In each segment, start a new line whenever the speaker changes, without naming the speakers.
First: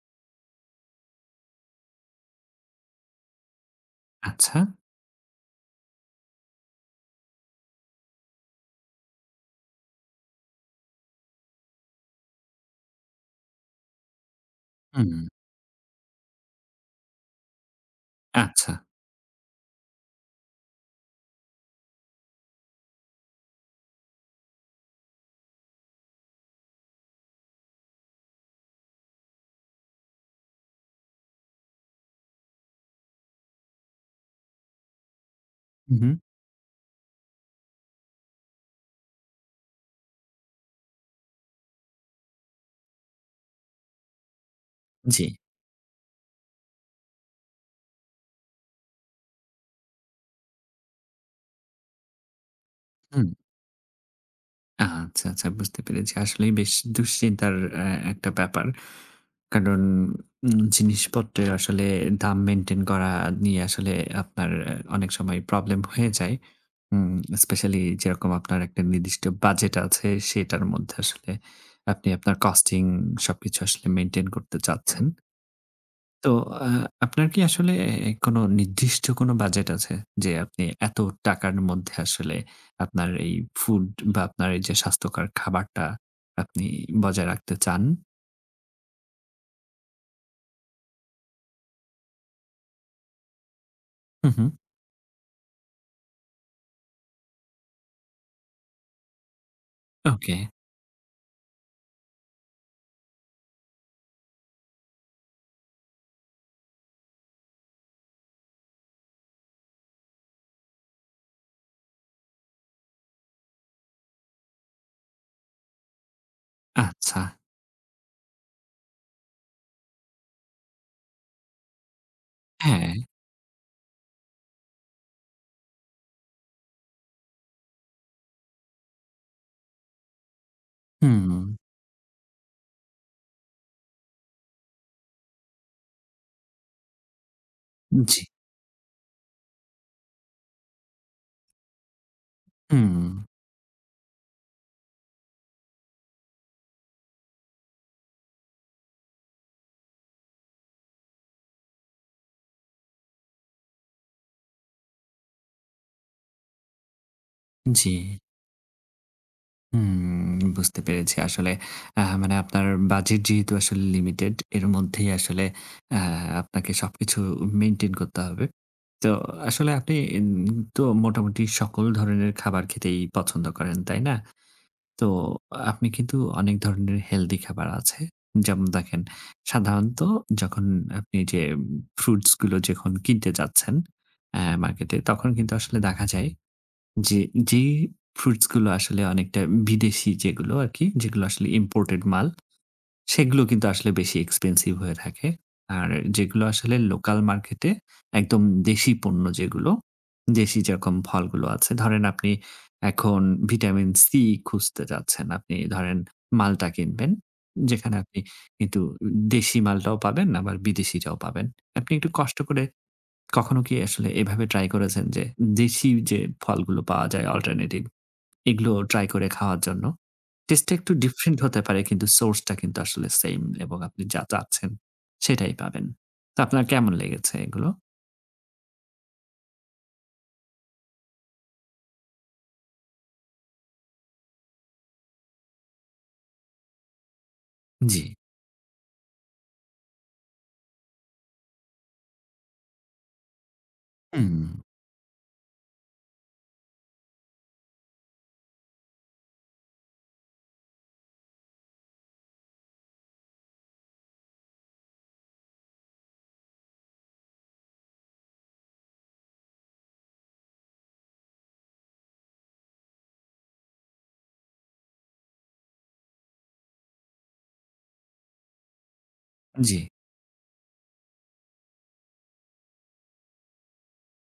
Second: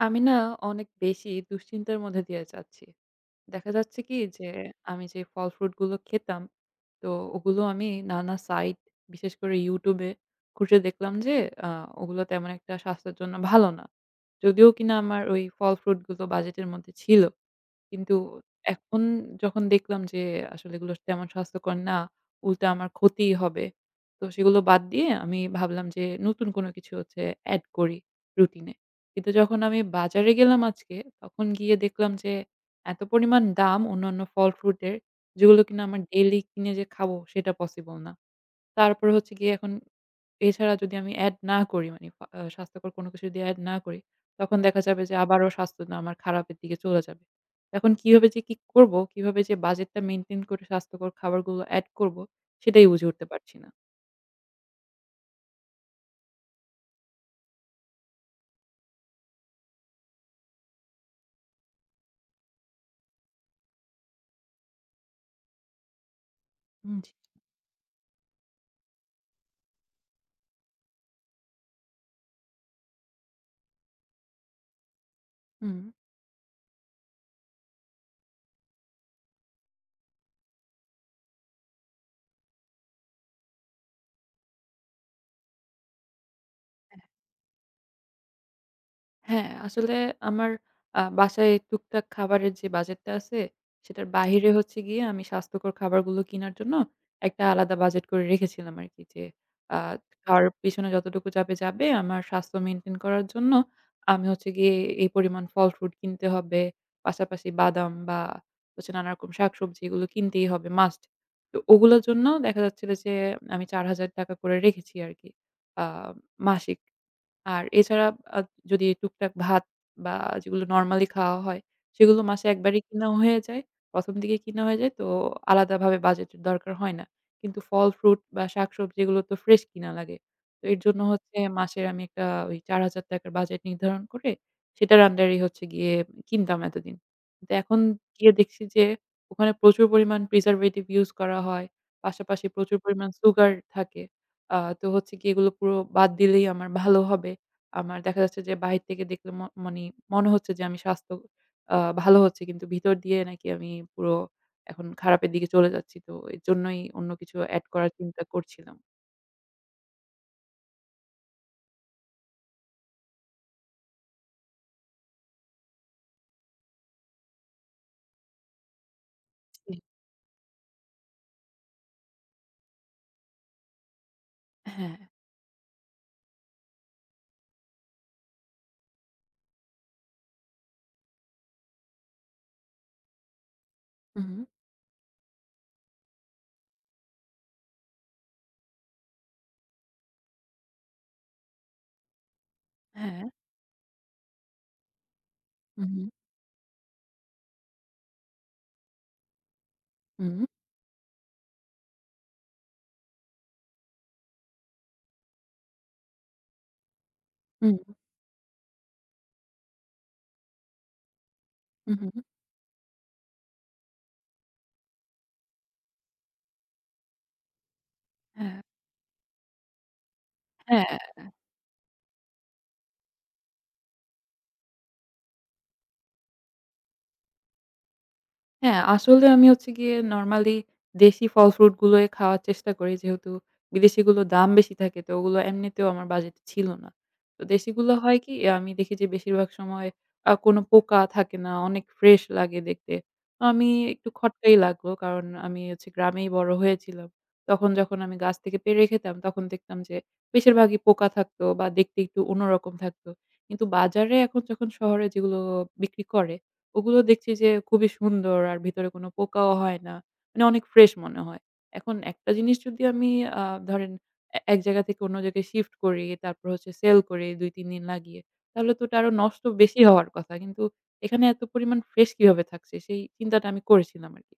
আমি না অনেক বেশি দুশ্চিন্তার মধ্যে দিয়ে যাচ্ছি। দেখা যাচ্ছে কি যে,
আচ্ছা?
আমি যে ফল-ফ্রুট গুলো খেতাম, তো ওগুলো আমি নানা সাইট বিশেষ করে YouTube এ খুঁজে দেখলাম যে আ ওগুলো তেমন একটা স্বাস্থ্যর জন্য ভালো না। যদিও কিনা আমার
হুম।
ওই ফল-ফ্রুট গুলো বাজেটের মধ্যে ছিল। কিন্তু
আচ্ছা।
এখন যখন দেখলাম যে, আসলে এগুলো তেমন স্বাস্থ্যকর না, উল্টা আমার ক্ষতিই হবে। তো সেগুলো বাদ দিয়ে আমি ভাবলাম যে নতুন কোন কিছু হচ্ছে add করি রুটিনে। কিন্তু যখন আমি বাজারে গেলাম আজকে, তখন গিয়ে দেখলাম যে, এত পরিমাণ দাম অন্যান্য ফল-ফ্রুট এর যেগুলো কিনা
হু,
আমার
হু।
ডেইলি কিনে যে খাবো সেটা পসিবল না। তারপরে হচ্ছে গিয়ে এখন এছাড়া যদি আমি add না করি মানে আ আ স্বাস্থ্যকর কোন কিছু যদি add না করি, তখন দেখা যাবে যে
জ্বি।
আবারও স্বাস্থ্যতা আমার খারাপের দিকে চলে যাবে। এখন কিভাবে যে কি করবো? কিভাবে যে বাজেট টা maintain করে স্বাস্থ্যকর খাবারগুলো add করব, সেটাই বুঝে উঠতে
হুম।
পারছি না।
আচ্ছা, আচ্ছা বুঝতে পেরেছি। আসলেই বেশ দুশ্চিন্তার অ্যা একটা ব্যাপার। কারণ উম জিনিসপত্রের আসলে দাম maintain করা নিয়ে আসলে আপনার অ্যা অনেক সময় প্রবলেম হয়ে যায়।
হুম,
উম
জ্বি।
Especially যেরকম আপনার একটা নির্দিষ্ট বাজেট আছে সেটার মধ্যে আসলে আপনি আপনার costing সবকিছু আসলে maintain করতে চাচ্ছেন।
হুম।
তো আ আপনার কি আসলে অ্যা অ্যা কোন নির্দিষ্ট কোন বাজেট আছে? যে আপনি এত টাকার মধ্যে আসলে আপনার এই ফুড বা আপনার এই যে স্বাস্থ্যকর খাবারটা আপনি
অ্যা
বজায় রাখতে চান?
হ্যাঁ আসলে আমার আ বাসায় টুকটাক খাবারের যে বাজেট টা আছে, সেটার
হু,
বাহিরে
হু।
হচ্ছে গিয়ে আমি স্বাস্থ্যকর খাবারগুলো কিনার জন্য, একটা আলাদা বাজেট করে রেখেছিলাম আরকি। যে আ
ওকে।
খাওয়ার পিছনে যতটুকু যাবে, যাবে, আমার স্বাস্থ্য maintain করার জন্য, আমি হচ্ছে গিয়ে এই পরিমাণ ফল-ফ্রুট কিনতে হবে। পাশাপাশি বাদাম বা হচ্ছে নানারকম শাকসবজি এগুলো কিনতেই হবে, must তো ওগুলোর জন্য দেখা যাচ্ছিলো যে আমি ৳৪,০০০ করে রেখেছি আরকি আ মাসিক।
আচ্ছা।
আর এছাড়া আ যদি টুকটাক ভাত বা যেগুলো নরমালি খাওয়া হয়, সেগুলো মাসে ১ বারই
হ্যাঁ।
কিনা হয়ে যায়, ১ম দিকে কিনা হয়ে যায়, তো আলাদাভাবে বাজেটের দরকার হয় না। কিন্তু ফল-ফ্রুট বা শাকসবজি এগুলো তো ফ্রেশ কিনা লাগে। এর জন্য হচ্ছে
হুম।
মাসের আমি একটা ওই ৳৪,০০০ র বাজেট নির্ধারণ করে, সেটার under এই হচ্ছে গিয়ে উম কিনতাম এতদিন। তা এখন
জ্বি।
গিয়ে দেখছি যে ওখানে প্রচুর পরিমাণ preservative use করা হয়, পাশাপাশি প্রচুর পরিমাণ
হুম।
সুগার থাকে। আ তো হচ্ছে গিয়ে এগুলো পুরো বাদ দিলেই আমার ভালো হবে। আমার দেখা যাচ্ছে যে বাহির থেকে দেখলে ম মনি মনে হচ্ছে যে, আমি স্বাস্থ্য আ ভালো হচ্ছে কিন্তু, ভিতর দিয়ে নাকি আমি পুরো এখন খারাপের দিকে চলে যাচ্ছি, তো এজন্যই অন্য কিছু add করার
জ্বি।
চিন্তা করছিলাম।
উম বুঝতে পেরেছি আসলে। আ মানে আপনার বাজেট যেহেতু আসলে লিমিটেড এর মধ্যেই আসলে আ আপনাকে সবকিছু মেইনটেইন করতে হবে। তো আসলে
জি।
আপনি এম তো মোটামুটি সকল ধরনের খাবার খেতেই পছন্দ করেন, তাই না?
অ্যা হ্যাঁ।
তো আপনি কিন্তু অনেক ধরণের হেলদি খাবার আছে। যেমন দেখেন সাধারণত যখন আপনি যে উম ফ্রুটসগুলো যখন কিনতে যাচ্ছেন
হুম,
অ্যা
হুম।
মার্কেটে, তখন কিন্তু আসলে দেখা যায় যে যেই ফ্রুটসগুলো আসলে অনেকটা বিদেশী যেগুলো আরকি, যেগুলো আসলে ইম্পোর্টেড মাল,
হ্যাঁ।
সেগুলো কিন্তু আসলে বেশি এক্সপেনসিভ হয়ে থাকে।
হুম,
আর
হুম।
যেগুলো আসলে লোকাল মার্কেটে একদম দেশী পণ্য যেগুলো,
হুম।
দেশী যেরকম ফলগুলো আছে, ধরেন আপনি এখন ভিটামিন সি খুঁজতে যাচ্ছেন, আপনি ধরেন মালটা কিনবেন।
হুম।
যেখানে আপনি কিন্তু উ দেশি মালটাও পাবেন বা বিদেশিটাও পাবেন। আপনি
হুম,
একটু
হুম, হুম।
কষ্ট করে কখনো কি আসলে এভাবে ট্রাই করেছেন যে, দেশী যে ফলগুলো পাওয়া যায় অল্টারনেটিভ,
হ্যাঁ।
এগুলোও ট্রাই করে খাওয়ার জন্য? টেস্টটা একটু
হ্যাঁ। অ্যা
ডিফরেন্ট হতে পারে কিন্তু, সোর্স টা কিন্তু আসলে সেইম এবং আপনি যা চাচ্ছেন সেটাই পাবেন। তা আপনার কেমন লেগেছে এগুলো?
হ্যাঁ আসলে আমি হচ্ছে গিয়ে নরমালি দেশি ফল-ফ্রুটগুলোই খাওয়ার চেষ্টা করি। যেহেতু বিদেশিগুলো দাম বেশি থাকে তো ওগুলো এমনিতেও আমার বাজেট ছিল না। ও দেশিগুলো
জি।
হয় কি? অ্যা আমি দেখি যে বেশিরভাগ সময় আ কোনো পোকা থাকে না, অনেক ফ্রেশ লাগে দেখতে। আমি একটু
হুম।
খটকাই লাগলো কারণ আমি হচ্ছি গ্রামেই বড় হয়েছিলাম। তখন যখন আমি গাছ থেকে পেড়ে খেতাম তখন দেখতাম যে বেশিরভাগই পোকা থাকতো বা দেখতে একটু অন্য রকম থাকতো। কিন্তু বাজারে এখন যখন শহরে যেগুলো বিক্রি করে, ওগুলো দেখছি যে খুবই সুন্দর আর ভিতরে কোনো পোকাও হয় না। মানে অনেক ফ্রেশ মনে হয়। এখন একটা জিনিস যদি আমি আ ধরেন, এ এক জায়গা থেকে অন্য জায়গায় শিফট করি, তারপর হচ্ছে সেল করি ২-৩ দিন লাগিয়ে, তাহলে তো ওটা আরো নষ্ট বেশি
জি।
হওয়ার কথা। কিন্তু এখানে এত পরিমাণ ফ্রেশ কিভাবে থাকছে, সেই চিন্তাটা আমি করেছিলাম আরকি।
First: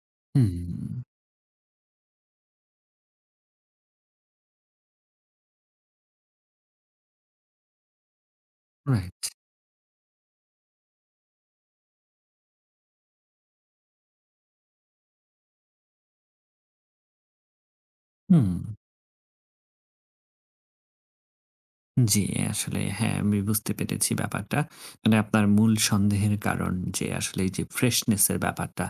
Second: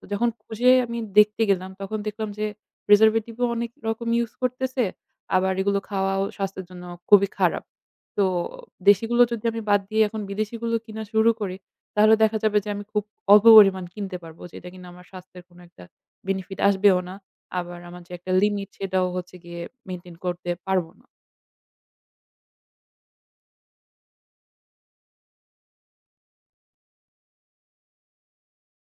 তো যখন খুঁজে আমি
হুম।
দেখতে গেলাম তখন দেখলাম যে প্রিজার্ভেটিভ ও অনেক রকম ইউজ করতেছে, আবার এগুলো খাওয়াও স্বাস্থ্যের জন্য খুবই খারাপ। তো
রাইট।
দেশিগুলো যদি আমি বাদ দিয়ে এখন বিদেশিগুলো কিনা শুরু করি তাহলে দেখা যাবে যে আমি খুব অল্পপরিমাণ কিনতে পারবো যেটা কিনা আমার স্বাস্থ্যের কোনো একটা বেনিফিট আসবেও না। আবার আমার যে একটা
হুম।
লিমিট সেটাও হচ্ছে গিয়ে মেইনটেইন করতে পারবো না।
জ্বি, আসলে হ্যাঁ, আমি বুঝতে পেরেছি ব্যাপারটা। মানে আপনার মূল সন্দেহের কারণ যে, আসলে এইযে freshness এর ব্যাপারটা,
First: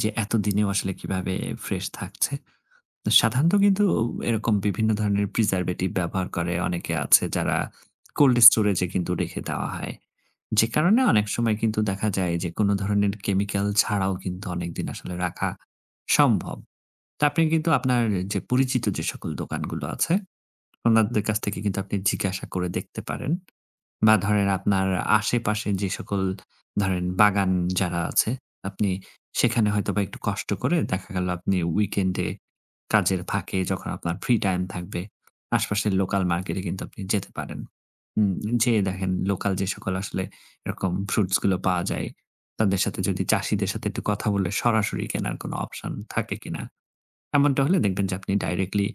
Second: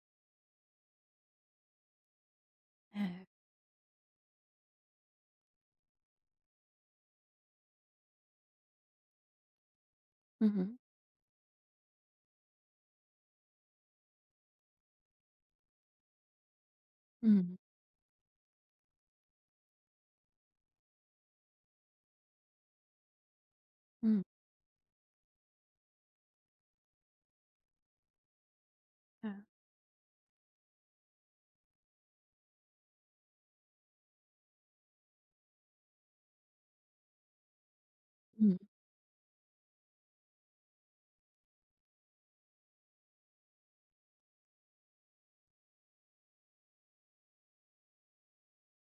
যে এতদিনেও আসলে কিভাবে ফ্রেশ থাকছে? তো
হ্যাঁ।
সাধারণত কিন্তু ঔ এরকম বিভিন্ন ধরণের preservative ব্যবহার করে, অনেকে আছে যারা cold storage এ কিন্তু রেখে দেওয়া হয়।
হুম,
যে
হুম।
কারণে অনেক সময় কিন্তু দেখা যায় যে, কোন ধরনের chemical ছাড়াও কিন্তু অনেকদিন আসলে রাখা সম্ভব। তা আপনি
উম-হুম।
কিন্তু আপনার যে পরিচিত যে সকল দোকানগুলো আছে, ওনাদের কাছ থেকে কিন্তু আপনি জিজ্ঞাসা করে দেখতে পারেন, বা
হুম।
ধরেন আপনার আশেপাশে যে সকল, ধরেন বাগান যারা আছে, আপনি
হ্যাঁ।
সেখানে হয়তোবা একটু কষ্ট করে দেখা গেল আপনি weekend এ, কাজের ফাঁকে যখন আপনার ফ্রি টাইম থাকবে, আশপাশের লোকাল মার্কেটে কিন্তু আপনি যেতে পারেন। উম উম
হুম।
যেয়ে দেখেন লোকাল যেসকল আসলে এরকম ফ্রুটস গুলো পাওয়া যায়, তাদের সাথে যদি চাষীদের সাথে একটু কথা বলে সরাসরি কেনার কোনো অপশন থাকে কিনা? এমনটা হলে দেখবেন যে, আপনি directly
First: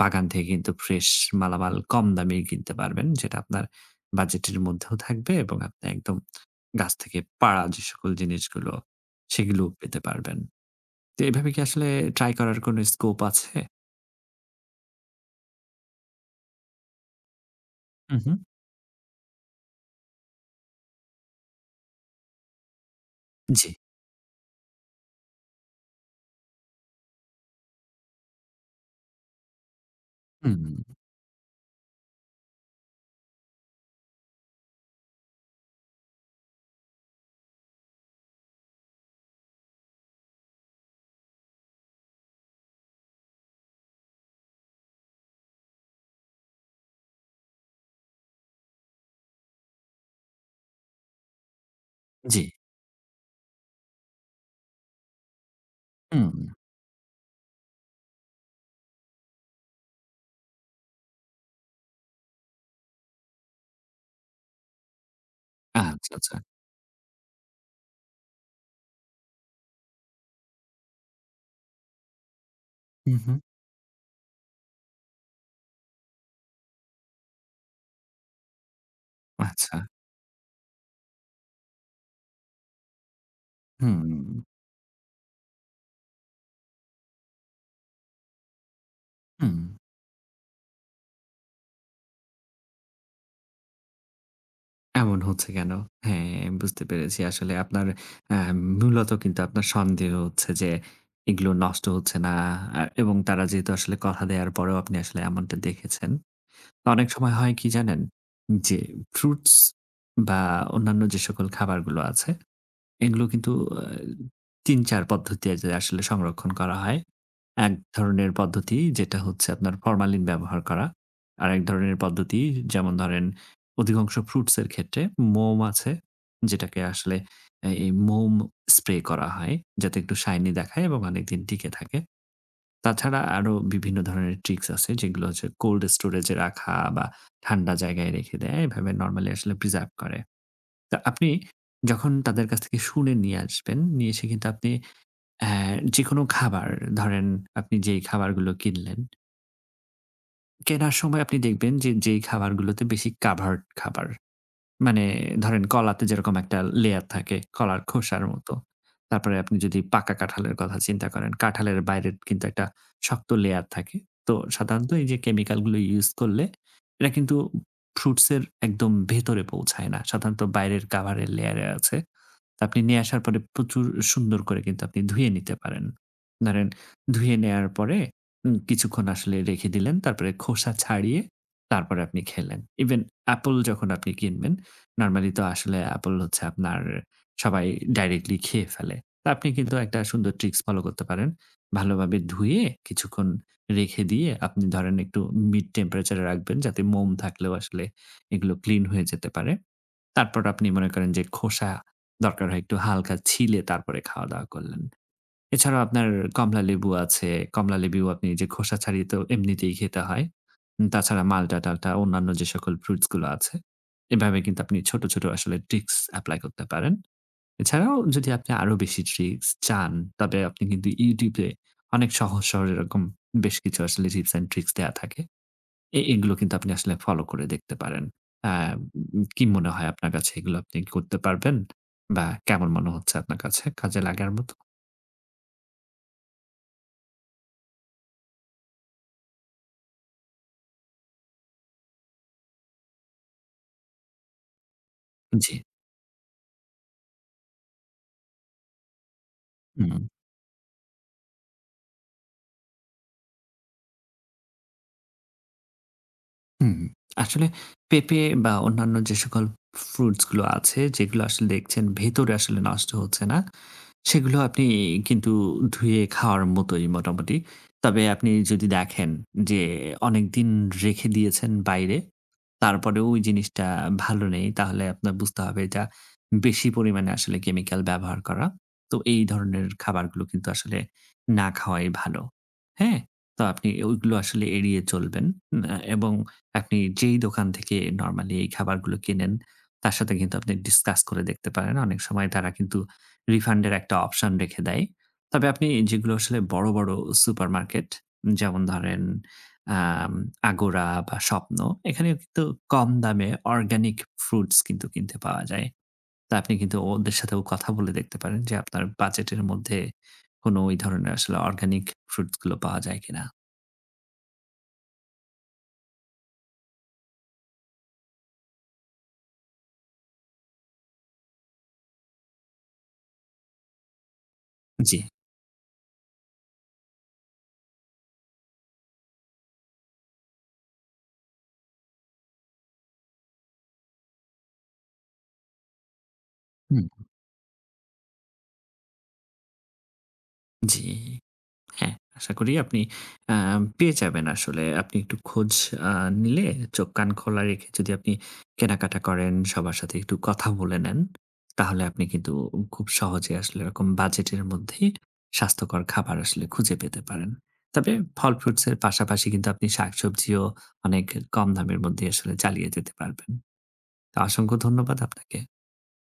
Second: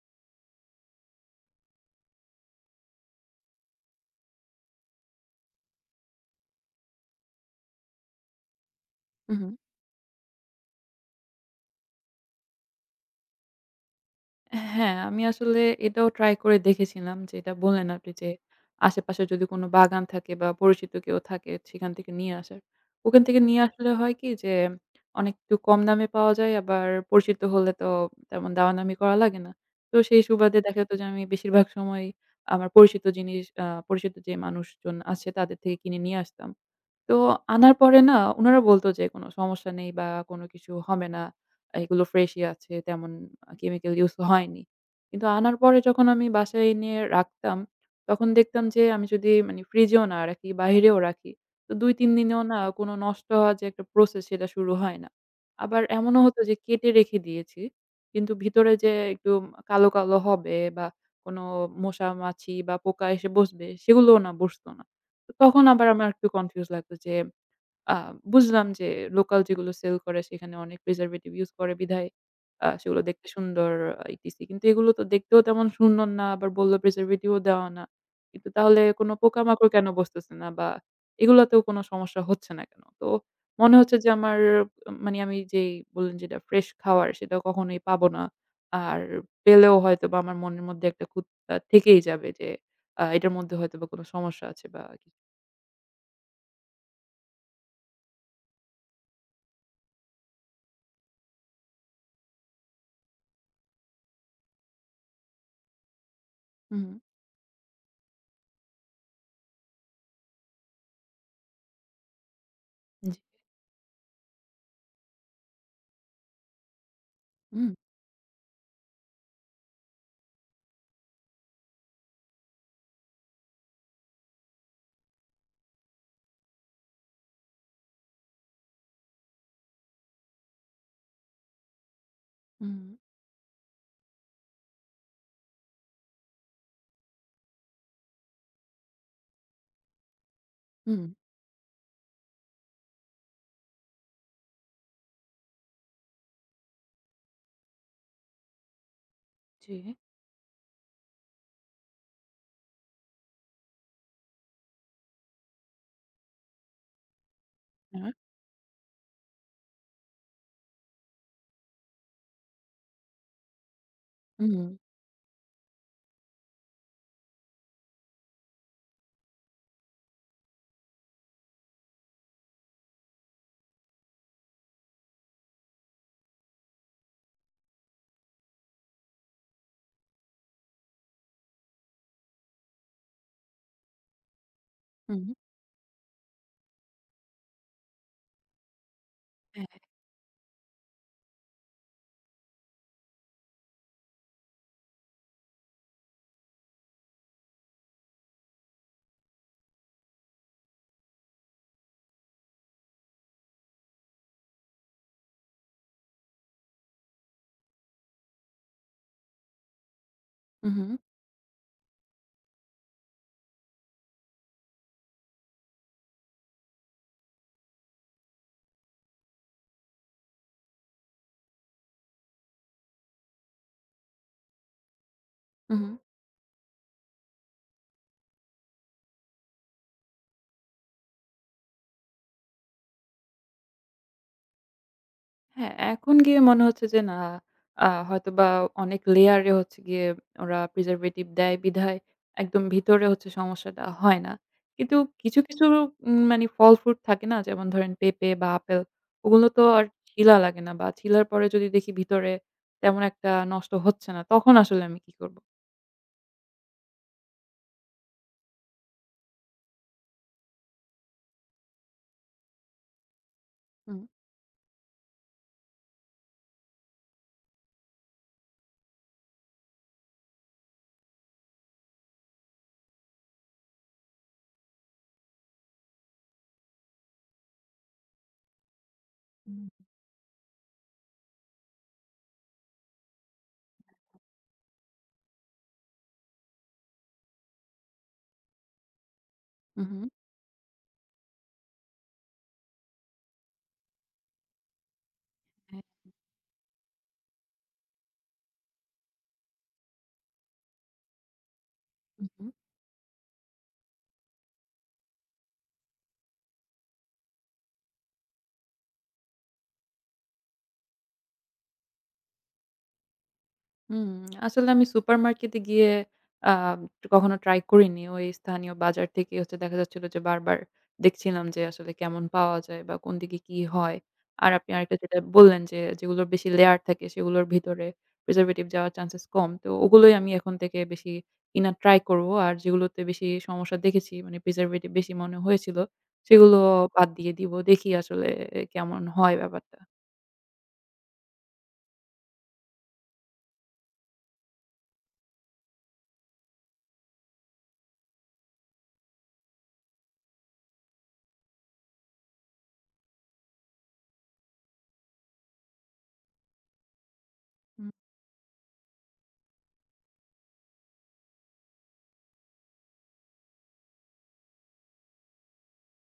বাগান থেকে কিন্তু ফ্রেশ মালামাল কম দামেই কিনতে পারবেন, যেটা আপনার বাজেটের মধ্যেও থাকবে এবং আপনি একদম গাছ থেকে পাড়া যে সকল জিনিসগুলো,
হুম, হুম।
সেগুলোও পেতে পারবেন। তে এভাবে কি আসলে ট্রাই করার কোন scope আছে?
অ্যা হ্যাঁ, আমি আসলে এটাও ট্রাই করে দেখেছিলাম যেটা বললেন আপনি যে,
উম-হুম।
"আশেপাশে যদি কোন বাগান থাকে বা পরিচিত কেউ থাকে, সেখান থেকে নিয়ে আসার।" ওখান থেকে নিয়ে
জি।
আসলে হয় কি? যে অনেকটুকু কম দামে পাওয়া যায় আবার পরিচিত হলে তো, তেমন দামা-দামি করা লাগে না। তো সেই সুবাদে
হুম।
দেখা যেত যে, আমি বেশিরভাগ সময়ই আমার পরিচিত জিনিস আ পরিচিত যে মানুষজন আছে তাদের থেকে কিনে নিয়ে আসতাম। তো আনার পরে না, উনারা বলত যে, "কোন সমস্যা নেই বা কোনো কিছু হবে না। এগুলো ফ্রেশই আছে। তেমন আ chemical use ক হয়নি।" কিন্তু আনার পরে যখন আমি বাসায় এনে রাখতাম, তখন দেখতাম যে, আমি যদি মানি ফ্রিজেও না রাখি, বাহিরেও রাখি, তো ২-৩ দিনেও
জি।
না কোন নষ্ট হওয়ার যে একটা প্রসেস, সেটা শুরু হয় না। আবার এমনও হত
হুম।
যে কেটে রেখে দিয়েছি। কিন্তু ভিতরে যে একটু কালো, কালো হবে বা কোন মশা, মাছি বা পোকা এসে বসবে, সেগুলোও না বসত না। তো তখন আবার আমার
আচ্ছা,
একটু
আচ্ছা।
কনফিউজ লাগতো যে, "আ বুঝলাম যে লোকাল যেগুলো সেল করে সেখানে অনেক preservative use করে বিধায়, আ সেগুলো
হুম,
দেখতে
হুম।
সুন্দর আ ইটিসি। কিন্তু এগুলো তো দেখতেও তেমন সুন্দর না। আবার বলল, preservative ও দেওয়া না। কিন্তু তাহলে কোন পোকামাকড়
আচ্ছা।
কেন বসতেছে না? বা এগুলাতেও কোন সমস্যা হচ্ছে না কেন? তো মনে হচ্ছে যে, আমার
হুম।
আ মানে আমি যেই বললেন যেটা ফ্রেশ খাওয়ার সেটা কখনোই পাবো না। আর
হুম।
পেলেও হয়তো বা আমার মনের মধ্যে একটা খুত তা থেকেই যাবে যে, "আ এইটার মধ্যে হয়তোবা কোন সমস্যা আছে বা কি"
এমন হচ্ছে কেন? হ্যাঁ বুঝতে পেরেছি। আসলে আপনার অ্যা মূলত কিন্তু আপনার সন্দেহ হচ্ছে যে, এগুলো নষ্ট হচ্ছে না আর এবং তারা যেহেতু কথা দেওয়ার পরেও আপনি আসলে এমনটা দেখেছেন।
হু, হু।
অনেক সময় হয় কি জানেন? যে ফ্রুটস বা অন্যান্য যে সকল খাবারগুলো আছে,
জি।
এগুলো কিন্তু আ ৩-৪ পদ্ধতিতে আসলে সংরক্ষণ করা হয়।
হুম।
এক ধরনের পদ্ধতি যেটা হচ্ছে আপনার, ফরমালিন ব্যবহার করা। আরেক ধরনের পদ্ধতি যেমন ধরেন, অধিকাংশ ফ্রুটস এর ক্ষেত্রে, মোম আছে যেটাকে আসলে এই মোম স্প্রে করা হয়। যাতে একটু শাইনি দেখায় এবং অনেকদিন টিকে থাকে।
হুম।
তাছাড়া আরো বিভিন্ন ধরনের ট্রিকস আছে যেগুলো হচ্ছে, cold storage এ রাখা বা ঠান্ডা জায়গায় রেখে দেয়, এভাবে নরমালি preserve করে। তা
হুম।
আপনি যখন তাদের কাছ থেকে শুনে নিয়ে আসবেন, নিয়ে এসে কিন্তু আপনি অ্যা যেকোনো খাবার ধরেন আপনি যেই খাবারগুলো কিনলেন
জি।
কেনার সময় আপনি দেখবেন যে যেই খাবারগুলোতে বেশি covered খাবার। মানে ধরেন কলাতে যেরকম একটা লেয়ার থাকে, কলার
হ্যাঁ।
খোসার মতো। তারপরে আপনি যদি পাকা কাঁঠালের কথা চিন্তা করেন, কাঁঠালের বাইরের কিন্তু একটা শক্ত লেয়ার থাকে তো
উম-হুম।
সাধারণত এই যে chemical গুলো use করলে এটা কিন্তু ফ্রুটস এর একদম ভেতরে পৌঁছায় না সাধারণত বাইরের কাভারের লেয়ারে আছে। তা আপনি নিয়ে আসার পরে প্রচুর সুন্দর করে কিন্তু আপনি ধুয়ে নিতে পারেন। ধরেন ধুয়ে নেয়ার পরে উম কিছুক্ষণ আসলে রেখে দিলেন, তারপরে খোসা ছাড়িয়ে তারপরে আপনি খেলেন। Even অ্যাপল যখন আপনি কিনবেন
হুম।
নরমালি তো আসলে অ্যাপল হচ্ছে আপনার সবাই directly খেয়ে ফেলে। তো আপনি কিন্তু
হ্যাঁ।
একটা সুন্দর ট্রিকস ফলো করতে পারেন। ভালোভাবে ধুয়ে কিছুক্ষণ রেখে দিয়ে আপনি ধরেন একটু mid temperature এ রাখবেন যাতে মোম থাকলেও আসলে এগুলো ক্লিন হয়ে যেতে পারে। তারপর আপনি মনে করেন যে, খোসা দরকার হয় একটু হালকা ছিলে তারপরে খাওয়া-দাওয়া করলেন। এছাড়াও আপনার কমলালেবু আছে, কমলালেবুও আপনি যে খোসা ছাড়িয়ে তো এমনিতেই খেতে হয়। উম
উ-হুম।
তাছাড়া মাল্টা-টাল্টা অন্যান্য যে সকল ফ্রুটস গুলো আছে, এভাবে কিন্তু আপনি ছোট, ছোট আসলে tricks apply করতে পারেন। এছাড়াও যদি আপনি আরো বেশি ট্রিকস চান তবে আপনি কিন্তু YouTube এ অনেক সহজ-সরল এরকম বেশ কিছু আসলে tips and tricks দেওয়া থাকে।
হু, হু।
এ এগুলো কিন্তু আপনি আসলে ফলো করে দেখতে পারেন আম উম উ কী মনে হয় আপনার কাছে? এগুলো আপনি করতে পারবেন? বা কেমন মনে হচ্ছে আপনার কাছে কাজে লাগার মতো?
হ্যাঁ এখন গিয়ে মনে হচ্ছে যে, "না আ হয়তোবা অনেক লেয়ারে হচ্ছে গিয়ে ওরা preservative দেয় বিধায় একদম ভিতরে হচ্ছে সমস্যাটা হয় না।" কিন্তু কিছু,
জ্বি।
কিছু উম মানি ফল fruit থাকে না? যেমন ধরেন পেঁপে বা আপেল, ওগুলো তো আর
হুম।
ছিলা লাগে না, বা ছিলার পরে যদি দেখি ভিতরে তেমন একটা নষ্ট হচ্ছে না, তখন আসলে আমি কী করব?
হুম, আসলে পেঁপে বা অন্যান্য যে সকল fruits গুলো আছে, যেগুলো আসলে দেখছেন ভেতরে আসলে নষ্ট হচ্ছে না,
হুম।
সেগুলো আপনি কিন্তু ধুয়ে খাওয়ার মতোই মোটামুটি। তবে আপনি যদি দেখেন, যে অনেকদিন রেখে দিয়েছেন বাইরে, তারপরেও ঐ জিনিসটা ভালো নেই, তাহলে আপনার বুঝতে হবে, এটা বেশি পরিমাণে আসলে chemical ব্যবহার করা। তো এই ধরনের
উহু।
খাবারগুলো কিন্তু আসলে না খাওয়াই ভালো, হ্যাঁ? তো আপনি ওইগুলো আসলে এড়িয়ে চলবেন। ম্যা এবং আপনি যেই দোকান থেকে নরমালি এই খাবারগুলো কেনেন, তার
উহু।
সাথে কিন্তু আপনি discuss করে দেখতে পারেন, অনেক সময় তারা কিন্তু refund এর একটা অপশন রেখে দেয়। তবে আপনি
হ্যাঁ, হ্যাঁ।
যেগুলো আসলে বড়, বড় supermarket যেমন ধরেন আম Agora বা Shwapno, এখানেও
হু,
কিন্তু
হু।
কম দামে organic fruits কিন্তু কিনতে পাওয়া যায়। তা আপনি কিন্তু ওদের সাথেও কথা বলে দেখতে পারেন, যে আপনার বাজেটের মধ্যে কোনো ঐ ধরনের আসলে organic fruits গুলো পাওয়া যায় কিনা?
হুম, আসলে আমি supermarket এ গিয়ে আম কখনো ট্রাই করিনি। ঐ স্থানীয় বাজার থেকেই হচ্ছে দেখা যাচ্ছিল যে, বারবার দেখছিলাম যে আসলে কেমন পাওয়া যায় বা কোন দিকে কি হয়? আর আপনি আরেকটা
জ্বি।
যেটা বললেন যে, যেগুলোর বেশি লেয়ার থাকে, সেগুলোর ভিতরে preservative যাওয়ার চান্সেস কম। তো ওগুলোই আমি এখন থেকে বেশি কিনার ট্রাই করব। আর যেগুলোতে বেশি সমস্যা দেখেছি, মানে preservative বেশি মনে হয়েছিল, সেগুলো
হুম।
বাদ দিয়ে দিবো। দেখি আসলে অ্যা কেমন হয় ব্যাপারটা?
জি। হ্যাঁ, আশা করি আপনি আম পেয়ে যাবেন আসলে। আপনি একটু খোঁজ আ নিলে, চোখ, কান খোলা রেখে যদি আপনি কেনাকাটা করেন, সবার সাথে একটু কথা বলে নেন, তাহলে আপনি কিন্তু উ খুব সহজে আসলে ওরকম বাজেটের মধ্যেই স্বাস্থ্যকর খাবার আসলে খুঁজে পেতে পারেন।
হুম।
তবে ফল fruits এর পাশাপাশি কিন্তু আপনি শাকসবজিও অনেক কম দামের মধ্যেই আসলে চালিয়ে যেতে পারবেন। তা অসংখ্য ধন্যবাদ আপনাকে।